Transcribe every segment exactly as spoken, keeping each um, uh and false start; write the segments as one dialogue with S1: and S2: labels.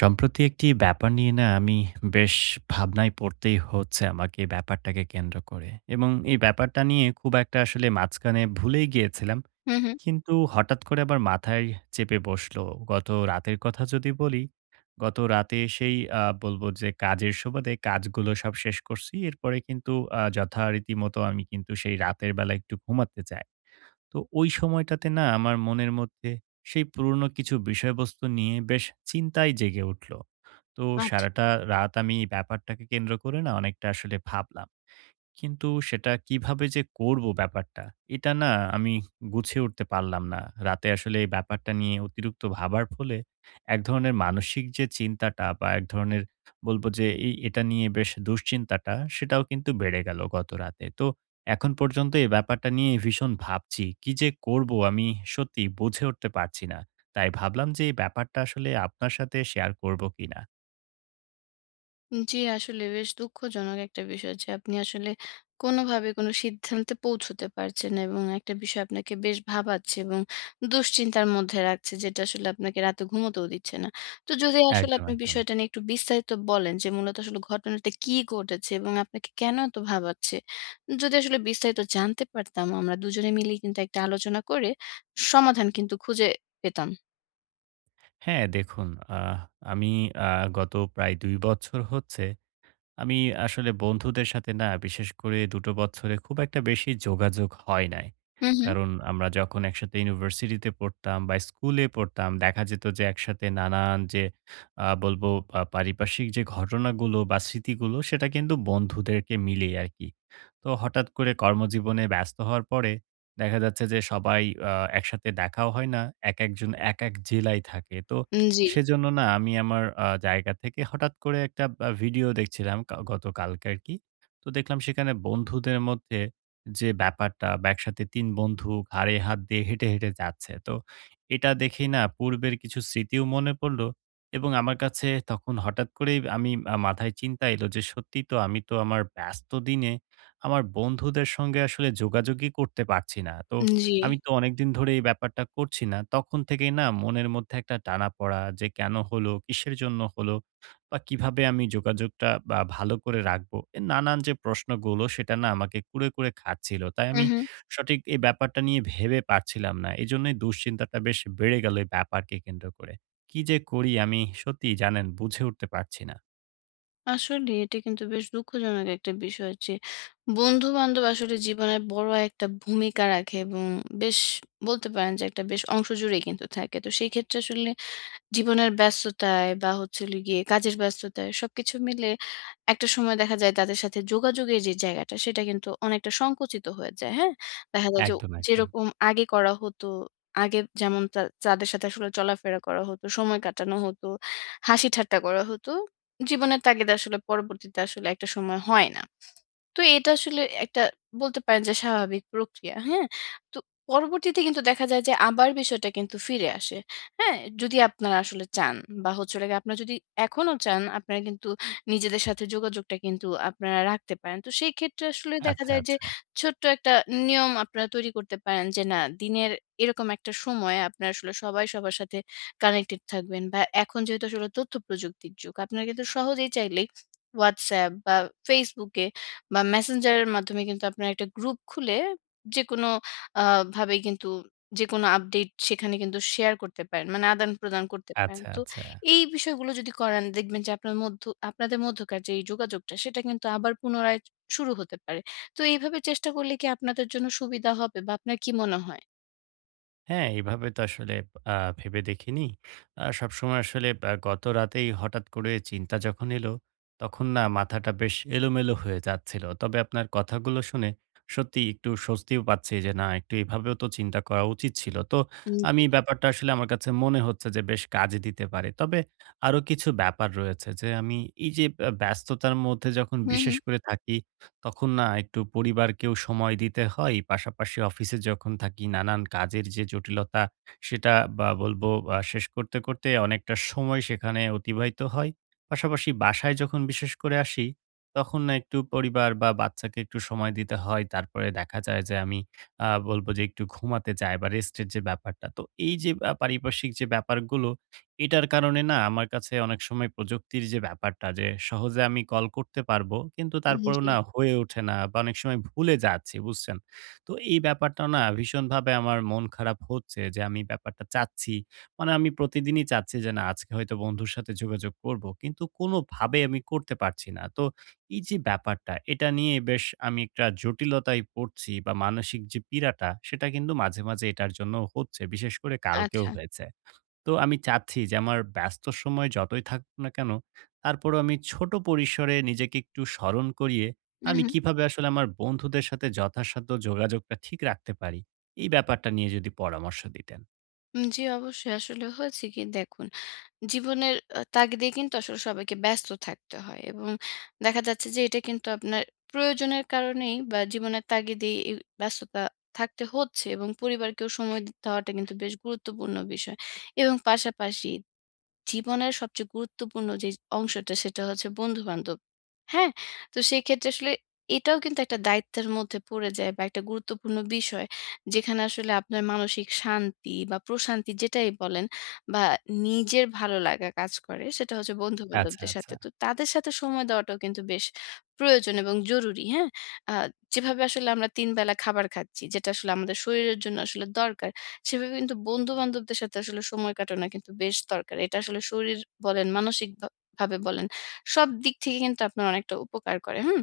S1: সম্প্রতি একটি ব্যাপার নিয়ে না আমি বেশ ভাবনায় পড়তেই হচ্ছে আমাকে এই ব্যাপারটাকে কেন্দ্র করে। এবং এই ব্যাপারটা নিয়ে খুব একটা আসলে মাঝখানে ভুলেই গিয়েছিলাম।
S2: হুম, হুম।
S1: কিন্তু হঠাৎ করে আবার মাথায় চেপে বসলো। গত রাতের কথা যদি বলি, গত রাতে সেই আ বলবো যে কাজের সুবাদে কাজগুলো সব শেষ করছি। এরপরে কিন্তু আ যথারীতি মতো আমি কিন্তু সেই রাতের বেলা একটু ঘুমাতে চাই। তো ওই সময়টাতে না আমার মনের মধ্যে সেই পুরনো কিছু বিষয়বস্তু নিয়ে বেশ চিন্তাই জেগে উঠলো। তো
S2: আচ্ছা।
S1: সারাটা রাত আমি এই ব্যাপারটাকে কেন্দ্র করে না অনেকটা আসলে ভাবলাম। কিন্তু সেটা কিভাবে যে করব ব্যাপারটা, এটা না আমি গুছিয়ে উঠতে পারলাম না। রাতে আসলে এই ব্যাপারটা নিয়ে অতিরিক্ত ভাবার ফলে এক ধরনের মানসিক যে চিন্তাটা বা এক ধরনের বলব যে এই এটা নিয়ে বেশ দুশ্চিন্তাটা সেটাও কিন্তু বেড়ে গেল গত রাতে। তো এখন পর্যন্ত এই ব্যাপারটা নিয়ে ভীষণ ভাবছি। কি যে করব আমি সত্যি বুঝে উঠতে পারছি না। তাই ভাবলাম যে এই ব্যাপারটা আসলে আপনার সাথে শেয়ার করব কিনা?
S2: জি, আসলে বেশ দুঃখজনক একটা বিষয় যে আপনি আসলে কোনোভাবে কোনো সিদ্ধান্তে পৌঁছতে পারছেন না, এবং একটা বিষয় আপনাকে বেশ ভাবাচ্ছে এবং দুশ্চিন্তার মধ্যে রাখছে, যেটা আসলে আপনাকে রাতে ঘুমোতেও দিচ্ছে না। তো যদি আসলে
S1: একদম,
S2: আপনি
S1: একদম।
S2: বিষয়টা নিয়ে একটু বিস্তারিত বলেন যে মূলত আসলে ঘটনাটা কি ঘটেছে এবং আপনাকে কেন এত ভাবাচ্ছে? যদি আসলে বিস্তারিত জানতে পারতাম, আমরা দুজনে মিলেই কিন্তু একটা আলোচনা করে সমাধান কিন্তু খুঁজে পেতাম।
S1: হ্যাঁ, দেখুন, আহ আমি আ গত প্রায় দুই বছর হচ্ছে আমি আসলে বন্ধুদের সাথে না, বিশেষ করে দুটো টো বছরে খুব একটা বেশি যোগাযোগ হয় নাই।
S2: হুম, হুম।
S1: কারণ আমরা যখন একসাথে ইউনিভার্সিটিতে পড়তাম বা স্কুলে পড়তাম, দেখা যেত যে একসাথে নানান যে আ বলবো পা পারিপার্শ্বিক যে ঘটনাগুলো বা স্মৃতিগুলো সেটা কিন্তু বন্ধুদেরকে মিলেই আরকি। তো হঠাৎ করে কর্মজীবনে ব্যস্ত হওয়ার পরে দেখা যাচ্ছে যে সবাই আ একসাথে দেখাও হয় না। একেকজন একেক জেলায় থাকে। তো
S2: জি,
S1: সেজন্য না আমি আমার আ জায়গা থেকে হঠাৎ করে একটা আ ভিডিও দেখছিলাম কা গতকালকে আরকি। তো দেখলাম সেখানে বন্ধুদের মধ্যে যে ব্যাপারটা, বা একসাথে তিন বন্ধু ঘাড়ে হাত দিয়ে হেঁটে, হেঁটে যাচ্ছে। তো এটা দেখেই না পূর্বের কিছু স্মৃতিও মনে পড়ল, এবং আমার কাছে তখন হঠাৎ করেই আমি আ মাথায় চিন্তা এলো যে সত্যিই তো আমি তো আমার ব্যস্ত দিনে আমার বন্ধুদের সঙ্গে আসলে যোগাযোগই করতে পারছি না। তো
S2: জি।
S1: আমি তো অনেকদিন ধরে এই ব্যাপারটা করছি না। তখন থেকেই না মনের মধ্যে একটা টানাপড়া, যে কেন হলো, কিসের জন্য হলো, বা কিভাবে আমি যোগাযোগটা বা ভালো করে রাখবো। এ নানান যে প্রশ্নগুলো সেটা না আমাকে কুরে, কুরে খাচ্ছিল। তাই
S2: হুম,
S1: আমি
S2: হুম।
S1: সঠিক এই ব্যাপারটা নিয়ে ভেবে পারছিলাম না। এজন্যই দুশ্চিন্তাটা বেশ বেড়ে গেল এই ব্যাপারকে কেন্দ্র করে। কি যে করি আমি সত্যিই জানেন বুঝে উঠতে পারছি না।
S2: আসলে এটা কিন্তু বেশ দুঃখজনক একটা বিষয় যে বন্ধু বান্ধব আসলে জীবনের বড় একটা ভূমিকা রাখে, এবং বেশ বলতে পারেন যে একটা বেশ অংশ জুড়ে কিন্তু থাকে। তো সেই ক্ষেত্রে আসলে জীবনের ব্যস্ততায় বা হচ্ছে হলো গিয়ে কাজের ব্যস্ততায় সবকিছু মিলে একটা সময় দেখা যায় তাদের সাথে যোগাযোগের যে জায়গাটা, সেটা কিন্তু অনেকটা সংকুচিত হয়ে যায়। হ্যাঁ? দেখা যায় যে
S1: একদম, একদম।
S2: যেরকম আগে করা হতো, আগে যেমন তা তাদের সাথে আসলে চলাফেরা করা হতো, সময় কাটানো হতো, হাসি ঠাট্টা করা হতো। জীবনের তাগিদে আসলে পরবর্তীতে আসলে একটা সময় হয় না। তো এটা আসলে একটা বলতে পারেন যে স্বাভাবিক প্রক্রিয়া। হ্যাঁ? তো পরবর্তীতে কিন্তু দেখা যায় যে আবার বিষয়টা কিন্তু ফিরে আসে। হ্যাঁ? যদি আপনারা আসলে চান বা হচ্ছে হলো গিয়ে আপনারা যদি এখনো চান, আপনারা কিন্তু নিজেদের সাথে যোগাযোগটা কিন্তু আপনারা রাখতে পারেন। তো সেই ক্ষেত্রে আসলে দেখা
S1: আচ্ছা,
S2: যায় যে
S1: আচ্ছা,
S2: ছোট্ট একটা নিয়ম আপনারা তৈরি করতে পারেন যে না দিনের এরকম একটা সময় আপনারা আসলে সবাই সবার সাথে কানেক্টেড থাকবেন, বা এখন যেহেতু আসলে তথ্যপ্রযুক্তির যুগ, আপনারা কিন্তু সহজেই চাইলেই WhatsApp বা Facebook এ বা Messenger এর মাধ্যমে কিন্তু আপনারা একটা গ্রুপ খুলে যেকোনো আ ভাবেই কিন্তু যেকোনো আপডেট সেখানে কিন্তু শেয়ার করতে পারেন। মানে আদান-প্রদান করতে পারেন।
S1: আচ্ছা,
S2: তো
S1: আচ্ছা।
S2: এই বিষয়গুলো যদি করেন, দেখবেন যে আপনার মধ্য আপনাদের মধ্যকার যে এই যোগাযোগটা সেটা কিন্তু আবার পুনরায় শুরু হতে পারে। তো এইভাবে চেষ্টা করলে কি আপনাদের জন্য সুবিধা হবে, বা আপনার কি মনে হয়?
S1: হ্যাঁ, এভাবে তো আসলে আ ভেবে দেখিনি। আ সবসময় আসলে আ গত রাতেই হঠাৎ করে চিন্তা যখন এলো, তখন না মাথাটা বেশ এলোমেলো হয়ে যাচ্ছিল। তবে আপনার কথাগুলো শুনে সত্যিই একটু স্বস্তিও পাচ্ছি যে না একটু এভাবেও তো চিন্তা করা উচিত ছিল। তো
S2: উম জি।
S1: আমি ব্যাপারটা আসলে আমার কাছে মনে হচ্ছে যে বেশ কাজে দিতে পারে। তবে আরো কিছু ব্যাপার রয়েছে যে আমি এই যে আ ব্যস্ততার মধ্যে যখন
S2: হুম,
S1: বিশেষ
S2: হুম।
S1: করে থাকি, তখন না একটু পরিবারকেও সময় দিতে হয়। পাশাপাশি অফিসে যখন থাকি, নানান কাজের যে জটিলতা সেটা বা বলবো আ শেষ করতে, করতে অনেকটা সময় সেখানে অতিবাহিত হয়। পাশাপাশি বাসায় যখন বিশেষ করে আসি, তখন না একটু পরিবার বা বাচ্চাকে একটু সময় দিতে হয়। তারপরে দেখা যায় যে আমি আ বলব যে একটু ঘুমাতে যাই বা রেস্টের যে ব্যাপারটা। তো এই যে আ পারিপার্শ্বিক যে ব্যাপারগুলো, এটার কারণে না আমার কাছে অনেক সময় প্রযুক্তির যে ব্যাপারটা, যে সহজে আমি কল করতে পারবো, কিন্তু
S2: উম
S1: তারপরেও
S2: জি।
S1: না হয়ে ওঠে না, বা অনেক সময় ভুলে যাচ্ছি, বুঝছেন? তো এই ব্যাপারটা না ভীষণভাবে আমার মন খারাপ হচ্ছে যে আমি ব্যাপারটা চাচ্ছি। মানে আমি প্রতিদিনই চাচ্ছি যে না আজকে হয়তো বন্ধুর সাথে যোগাযোগ করব, কিন্তু কোনোভাবে আমি করতে পারছি না। তো এই যে ব্যাপারটা, এটা নিয়ে বেশ আমি একটা জটিলতায় পড়ছি, বা মানসিক যে পীড়াটা সেটা কিন্তু মাঝে মাঝে এটার জন্য হচ্ছে, বিশেষ করে কালকেও
S2: আচ্ছা।
S1: হয়েছে। তো আমি চাচ্ছি যে আমার ব্যস্ত সময় যতই থাকুক না কেন, তারপরেও আমি ছোট পরিসরে নিজেকে একটু স্মরণ করিয়ে
S2: উম
S1: আমি
S2: হুম।
S1: কিভাবে আসলে আমার বন্ধুদের সাথে যথাসাধ্য যোগাযোগটা ঠিক রাখতে পারি? এই ব্যাপারটা নিয়ে যদি পরামর্শ দিতেন।
S2: উম জি, অবশ্যই। আসলে হয়েছে কি, দেখুন জীবনের আ তাগিদেই কিন্তু আসলে সবাইকে ব্যস্ত থাকতে হয়, এবং দেখা যাচ্ছে যে এটা কিন্তু আপনার প্রয়োজনের কারণেই বা জীবনের তাগিদেই এই ব্যস্ততা থাকতে হচ্ছে, এবং পরিবারকেও সময় দিতে হওয়াটা কিন্তু বেশ গুরুত্বপূর্ণ বিষয়, এবং পাশাপাশি জীবনের সবচেয়ে গুরুত্বপূর্ণ যে অংশটা, সেটা হচ্ছে বন্ধু-বান্ধব। হ্যাঁ? তো সেক্ষেত্রে আসলে এটাও কিন্তু একটা দায়িত্বের মধ্যে পড়ে যায় বা একটা গুরুত্বপূর্ণ বিষয়। যেখানে আসলে আপনার মানসিক শান্তি বা প্রশান্তি যেটাই বলেন বা নিজের ভালো লাগা কাজ করে, সেটা হচ্ছে
S1: আচ্ছা,
S2: বন্ধু-বান্ধবদের
S1: আচ্ছা।
S2: সাথে। তো তাদের সাথে সময় দেওয়াটাও কিন্তু বেশ প্রয়োজন এবং জরুরি। হ্যাঁ? আ যেভাবে আসলে আমরা তিন বেলা খাবার খাচ্ছি, যেটা আসলে আমাদের শরীরের জন্য আসলে দরকার, সেভাবে কিন্তু বন্ধু-বান্ধবদের সাথে আসলে সময় কাটানো কিন্তু বেশ দরকার। এটা আসলে শরীর বলেন, মানসিক ভা ভাবে বলেন, সব দিক থেকে কিন্তু আপনার অনেকটা উপকার করে। হুম?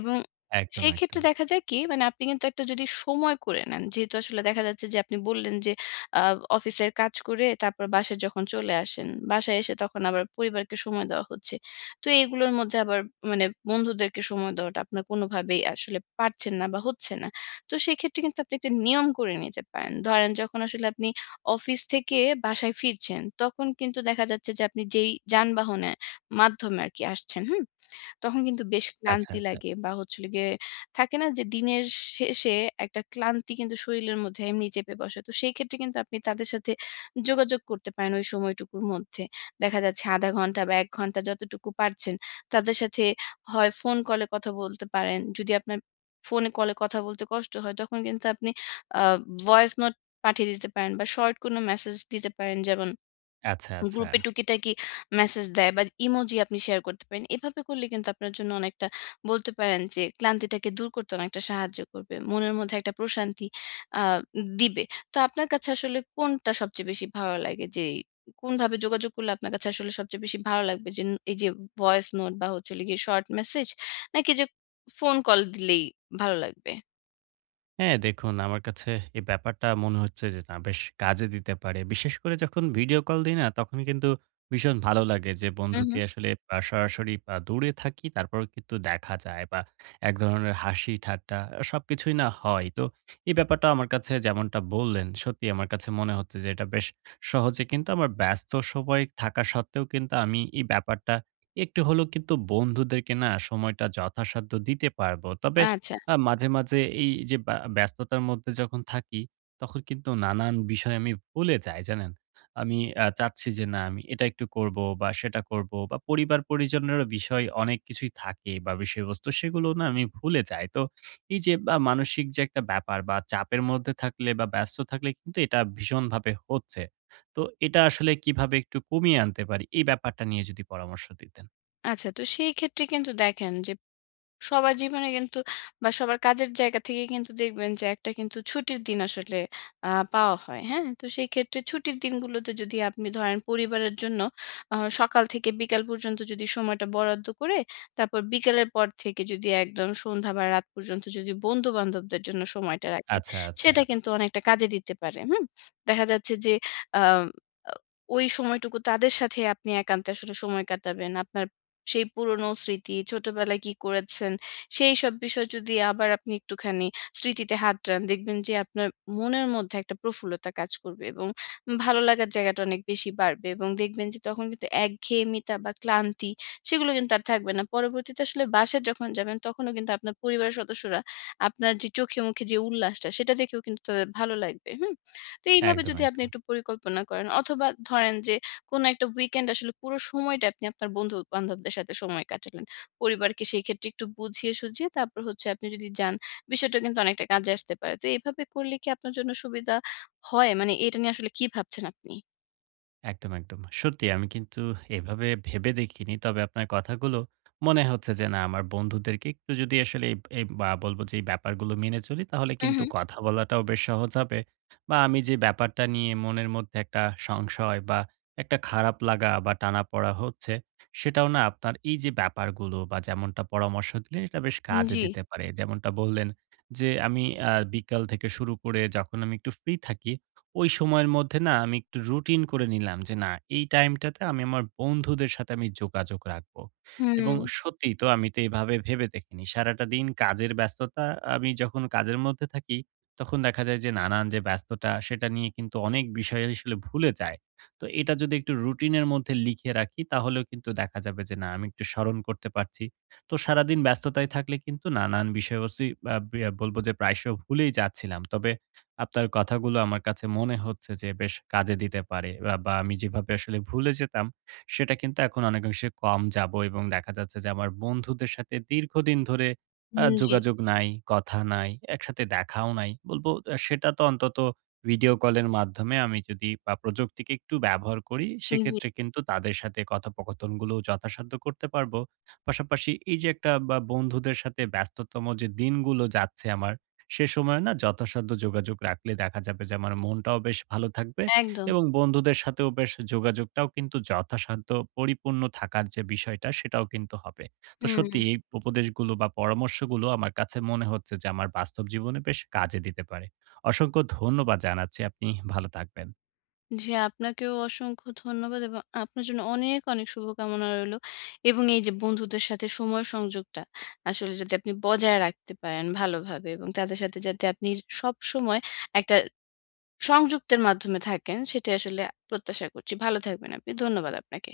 S2: এবং
S1: একদম,
S2: সেই ক্ষেত্রে
S1: একদম।
S2: দেখা যায় কি, মানে আপনি কিন্তু একটা যদি সময় করে নেন, যেহেতু আসলে দেখা যাচ্ছে যে আপনি বললেন যে আ অফিসের কাজ করে তারপর বাসায় যখন চলে আসেন, বাসায় এসে তখন আবার পরিবারকে সময় দেওয়া হচ্ছে। তো এগুলোর মধ্যে আবার মানে বন্ধুদেরকে সময় দেওয়াটা আপনার কোনোভাবেই আসলে পারছেন না বা হচ্ছে না। তো সেক্ষেত্রে কিন্তু আপনি একটা নিয়ম করে নিতে পারেন। ধরেন যখন আসলে আপনি অফিস থেকে বাসায় ফিরছেন, তখন কিন্তু দেখা যাচ্ছে যে আপনি যেই যানবাহনের মাধ্যমে আরকি আসছেন, হুম? তখন কিন্তু বেশ
S1: আচ্ছা,
S2: ক্লান্তি
S1: আচ্ছা।
S2: লাগে বা হচ্ছে হলো গিয়ে থাকে না যে দিনের শেষে একটা ক্লান্তি কিন্তু শরীরের মধ্যে এমনি চেপে বসে। তো সেই ক্ষেত্রে কিন্তু আপনি তাদের সাথে যোগাযোগ করতে পারেন ওই সময়টুকুর মধ্যে। দেখা যাচ্ছে শূন্য দশমিক পাঁচ ঘন্টা বা এক ঘন্টা যতটুকু পারছেন তাদের সাথে হয় ফোন কলে কথা বলতে পারেন। যদি আপনার ফোনে কলে কথা বলতে কষ্ট হয়, তখন কিন্তু আপনি আ ভয়েস নোট পাঠিয়ে দিতে পারেন বা শর্ট কোনো মেসেজ দিতে পারেন, যেমন
S1: আচ্ছা, আচ্ছা।
S2: গ্রুপে টুকিটাকি মেসেজ দেয় বা ইমোজি আপনি শেয়ার করতে পারেন। এভাবে করলে কিন্তু আপনার জন্য অনেকটা বলতে পারেন যে ক্লান্তিটাকে দূর করতে অনেকটা সাহায্য করবে। মনের মধ্যে একটা প্রশান্তি আ দিবে। তো আপনার কাছে আসলে কোনটা সবচেয়ে বেশি ভালো লাগে? যে কোনভাবে যোগাযোগ করলে আপনার কাছে আসলে সবচেয়ে বেশি ভালো লাগবে? যে এই যে ভয়েস নোট বা হচ্ছে হলো গিয়ে শর্ট মেসেজ, নাকি যে ফোন কল দিলেই ভালো লাগবে?
S1: হ্যাঁ, দেখুন, আমার কাছে এই ব্যাপারটা মনে হচ্ছে যে না বেশ কাজে দিতে পারে। বিশেষ করে যখন ভিডিও কল দিই না, তখন কিন্তু ভীষণ ভালো লাগে যে
S2: হু, হু।
S1: বন্ধুকে আসলে আ সরাসরি আ দূরে থাকি, তারপরেও কিন্তু দেখা যায়, বা এক ধরনের হাসি ঠাট্টা সবকিছুই না হয়। তো এই ব্যাপারটা আমার কাছে, যেমনটা বললেন, সত্যি আমার কাছে মনে হচ্ছে যে এটা বেশ সহজে কিন্তু আমার ব্যস্ত সময় থাকা সত্ত্বেও কিন্তু আমি এই ব্যাপারটা একটু হলেও কিন্তু বন্ধুদেরকে না সময়টা যথাসাধ্য দিতে পারবো। তবে
S2: আচ্ছা,
S1: আ মাঝে, মাঝে এই যে বা ব্যস্ততার মধ্যে যখন থাকি, তখন কিন্তু নানান বিষয় আমি ভুলে যাই, জানেন? আমি আ চাচ্ছি যে না আমি এটা একটু করব বা সেটা করব, বা পরিবার-পরিজনেরও বিষয় অনেক কিছুই থাকে, বা বিষয়বস্তু সেগুলো না আমি ভুলে যাই। তো এই যে বা মানসিক যে একটা ব্যাপার বা চাপের মধ্যে থাকলে বা ব্যস্ত থাকলে কিন্তু এটা ভীষণভাবে হচ্ছে। তো এটা আসলে কিভাবে একটু কমিয়ে আনতে পারি? এই ব্যাপারটা নিয়ে যদি পরামর্শ দিতেন।
S2: আচ্ছা। তো সেই ক্ষেত্রে কিন্তু দেখেন যে সবার জীবনে কিন্তু বা সবার কাজের জায়গা থেকে কিন্তু দেখবেন যে একটা কিন্তু ছুটির দিন আসলে আহ, পাওয়া হয়। হ্যাঁ? তো সেই ক্ষেত্রে ছুটির দিনগুলোতে যদি আপনি ধরেন পরিবারের জন্য আহ, সকাল থেকে বিকাল পর্যন্ত যদি সময়টা বরাদ্দ করে তারপর বিকালের পর থেকে যদি একদম সন্ধ্যা বা রাত পর্যন্ত যদি বন্ধু বান্ধবদের জন্য সময়টা রাখেন,
S1: আচ্ছা, আচ্ছা।
S2: সেটা কিন্তু অনেকটা কাজে দিতে পারে। হুম? দেখা যাচ্ছে যে আহ ওই সময়টুকু তাদের সাথে আপনি একান্তে আসলে সময় কাটাবেন। আপনার সেই পুরনো স্মৃতি, ছোটবেলায় কি করেছেন, সেইসব বিষয় যদি আবার আপনি একটুখানি স্মৃতিতে হাত দেন, দেখবেন যে আপনার মনের মধ্যে একটা প্রফুল্লতা কাজ করবে এবং ভালো লাগার জায়গাটা অনেক বেশি বাড়বে, এবং দেখবেন যে তখন কিন্তু একঘেয়েমিতা বা ক্লান্তি সেগুলো কিন্তু আর থাকবে না। পরবর্তীতে আসলে বাসায় যখন যাবেন, তখনও কিন্তু আপনার পরিবারের সদস্যরা আপনার যে চোখে মুখে যে উল্লাসটা, সেটা দেখেও কিন্তু তাদের ভালো লাগবে। হুম? তো এইভাবে
S1: একদম,
S2: যদি আপনি
S1: একদম।
S2: একটু পরিকল্পনা করেন, অথবা ধরেন যে কোন একটা weekend আসলে পুরো সময়টা আপনি আপনার বন্ধু-বান্ধবদের সাথে সময় কাটালেন, পরিবারকে সেই ক্ষেত্রে একটু বুঝিয়ে সুঝিয়ে তারপর হচ্ছে আপনি যদি যান, বিষয়টা কিন্তু অনেকটা কাজে আসতে পারে। তো এভাবে করলে কি আপনার জন্য সুবিধা হয়? মানে এটা নিয়ে আসলে কি ভাবছেন আপনি?
S1: একদম, একদম। সত্যি আমি কিন্তু এভাবে ভেবে দেখিনি। তবে আপনার কথাগুলো মনে হচ্ছে যে না আমার বন্ধুদেরকে একটু যদি আসলে এই এই বা বলবো যে এই ব্যাপারগুলো মেনে চলি, তাহলে
S2: হু, হু।
S1: কিন্তু কথা বলাটাও বেশ সহজ হবে। বা আমি যে ব্যাপারটা নিয়ে মনের মধ্যে একটা সংশয় বা একটা খারাপ লাগা বা টানাপড়া হচ্ছে, সেটাও না আপনার এই যে ব্যাপারগুলো বা যেমনটা পরামর্শ দিলেন, এটা বেশ কাজে
S2: জি।
S1: দিতে পারে। যেমনটা বললেন যে আমি আ বিকাল থেকে শুরু করে যখন আমি একটু ফ্রি থাকি, ওই সময়ের মধ্যে না আমি একটু রুটিন করে নিলাম যে না এই টাইমটাতে আমি আমার বন্ধুদের সাথে আমি যোগাযোগ রাখবো। এবং
S2: হুম,
S1: সত্যি তো আমি তো এভাবে ভেবে দেখিনি। সারাটা দিন কাজের ব্যস্ততা, আমি যখন কাজের মধ্যে থাকি, তখন দেখা যায় যে নানান যে ব্যস্ততা সেটা নিয়ে কিন্তু অনেক বিষয় আসলে ভুলে যায়। তো এটা যদি একটু রুটিনের মধ্যে লিখে রাখি, তাহলেও কিন্তু দেখা যাবে যে না আমি একটু স্মরণ করতে পারছি। তো সারাদিন ব্যস্ততায় থাকলে কিন্তু নানান বিষয়বস্তু, আহ, বি- বলবো যে প্রায়শ ভুলেই যাচ্ছিলাম। তবে আপনার কথাগুলো আমার কাছে মনে হচ্ছে যে বেশ কাজে দিতে পারে, বা, বা আমি যেভাবে আসলে ভুলে যেতাম, সেটা কিন্তু এখন অনেকাংশে কম যাব। এবং দেখা যাচ্ছে যে আমার বন্ধুদের সাথে দীর্ঘদিন ধরে আহ,
S2: হুম, জি,
S1: যোগাযোগ নাই, কথা নাই, একসাথে দেখাও নাই, বলবো আহ, সেটা তো অন্তত ভিডিও কলের মাধ্যমে আমি যদি বা প্রযুক্তিকে একটু ব্যবহার করি,
S2: জি,
S1: সেক্ষেত্রে কিন্তু তাদের সাথে কথোপকথনগুলো যথাসাধ্য করতে পারবো। পাশাপাশি এই যে একটা বা বন্ধুদের সাথে ব্যস্ততম যে দিনগুলো যাচ্ছে আমার, সে সময় না যথাসাধ্য যোগাযোগ রাখলে দেখা যাবে যে আমার মনটাও বেশ ভালো থাকবে।
S2: একদম।
S1: এবং বন্ধুদের সাথেও বেশ যোগাযোগটাও কিন্তু যথাসাধ্য পরিপূর্ণ থাকার যে বিষয়টা, সেটাও কিন্তু হবে। তো
S2: হুম।
S1: সত্যি এই উপদেশগুলো বা পরামর্শগুলো আমার কাছে মনে হচ্ছে যে আমার বাস্তব জীবনে বেশ কাজে দিতে পারে। অসংখ্য ধন্যবাদ জানাচ্ছি। আপনি ভালো থাকবেন।
S2: জি, আপনাকেও অসংখ্য ধন্যবাদ এবং আপনার জন্য অনেক, অনেক শুভকামনা রইলো। এবং এই যে বন্ধুদের সাথে সময় সংযোগটা আসলে যাতে আপনি বজায় রাখতে পারেন ভালোভাবে, এবং তাদের সাথে যাতে আপনি সবসময় একটা সংযুক্তের মাধ্যমে থাকেন, সেটাই আসলে প্রত্যাশা করছি। ভালো থাকবেন আপনি। ধন্যবাদ আপনাকে।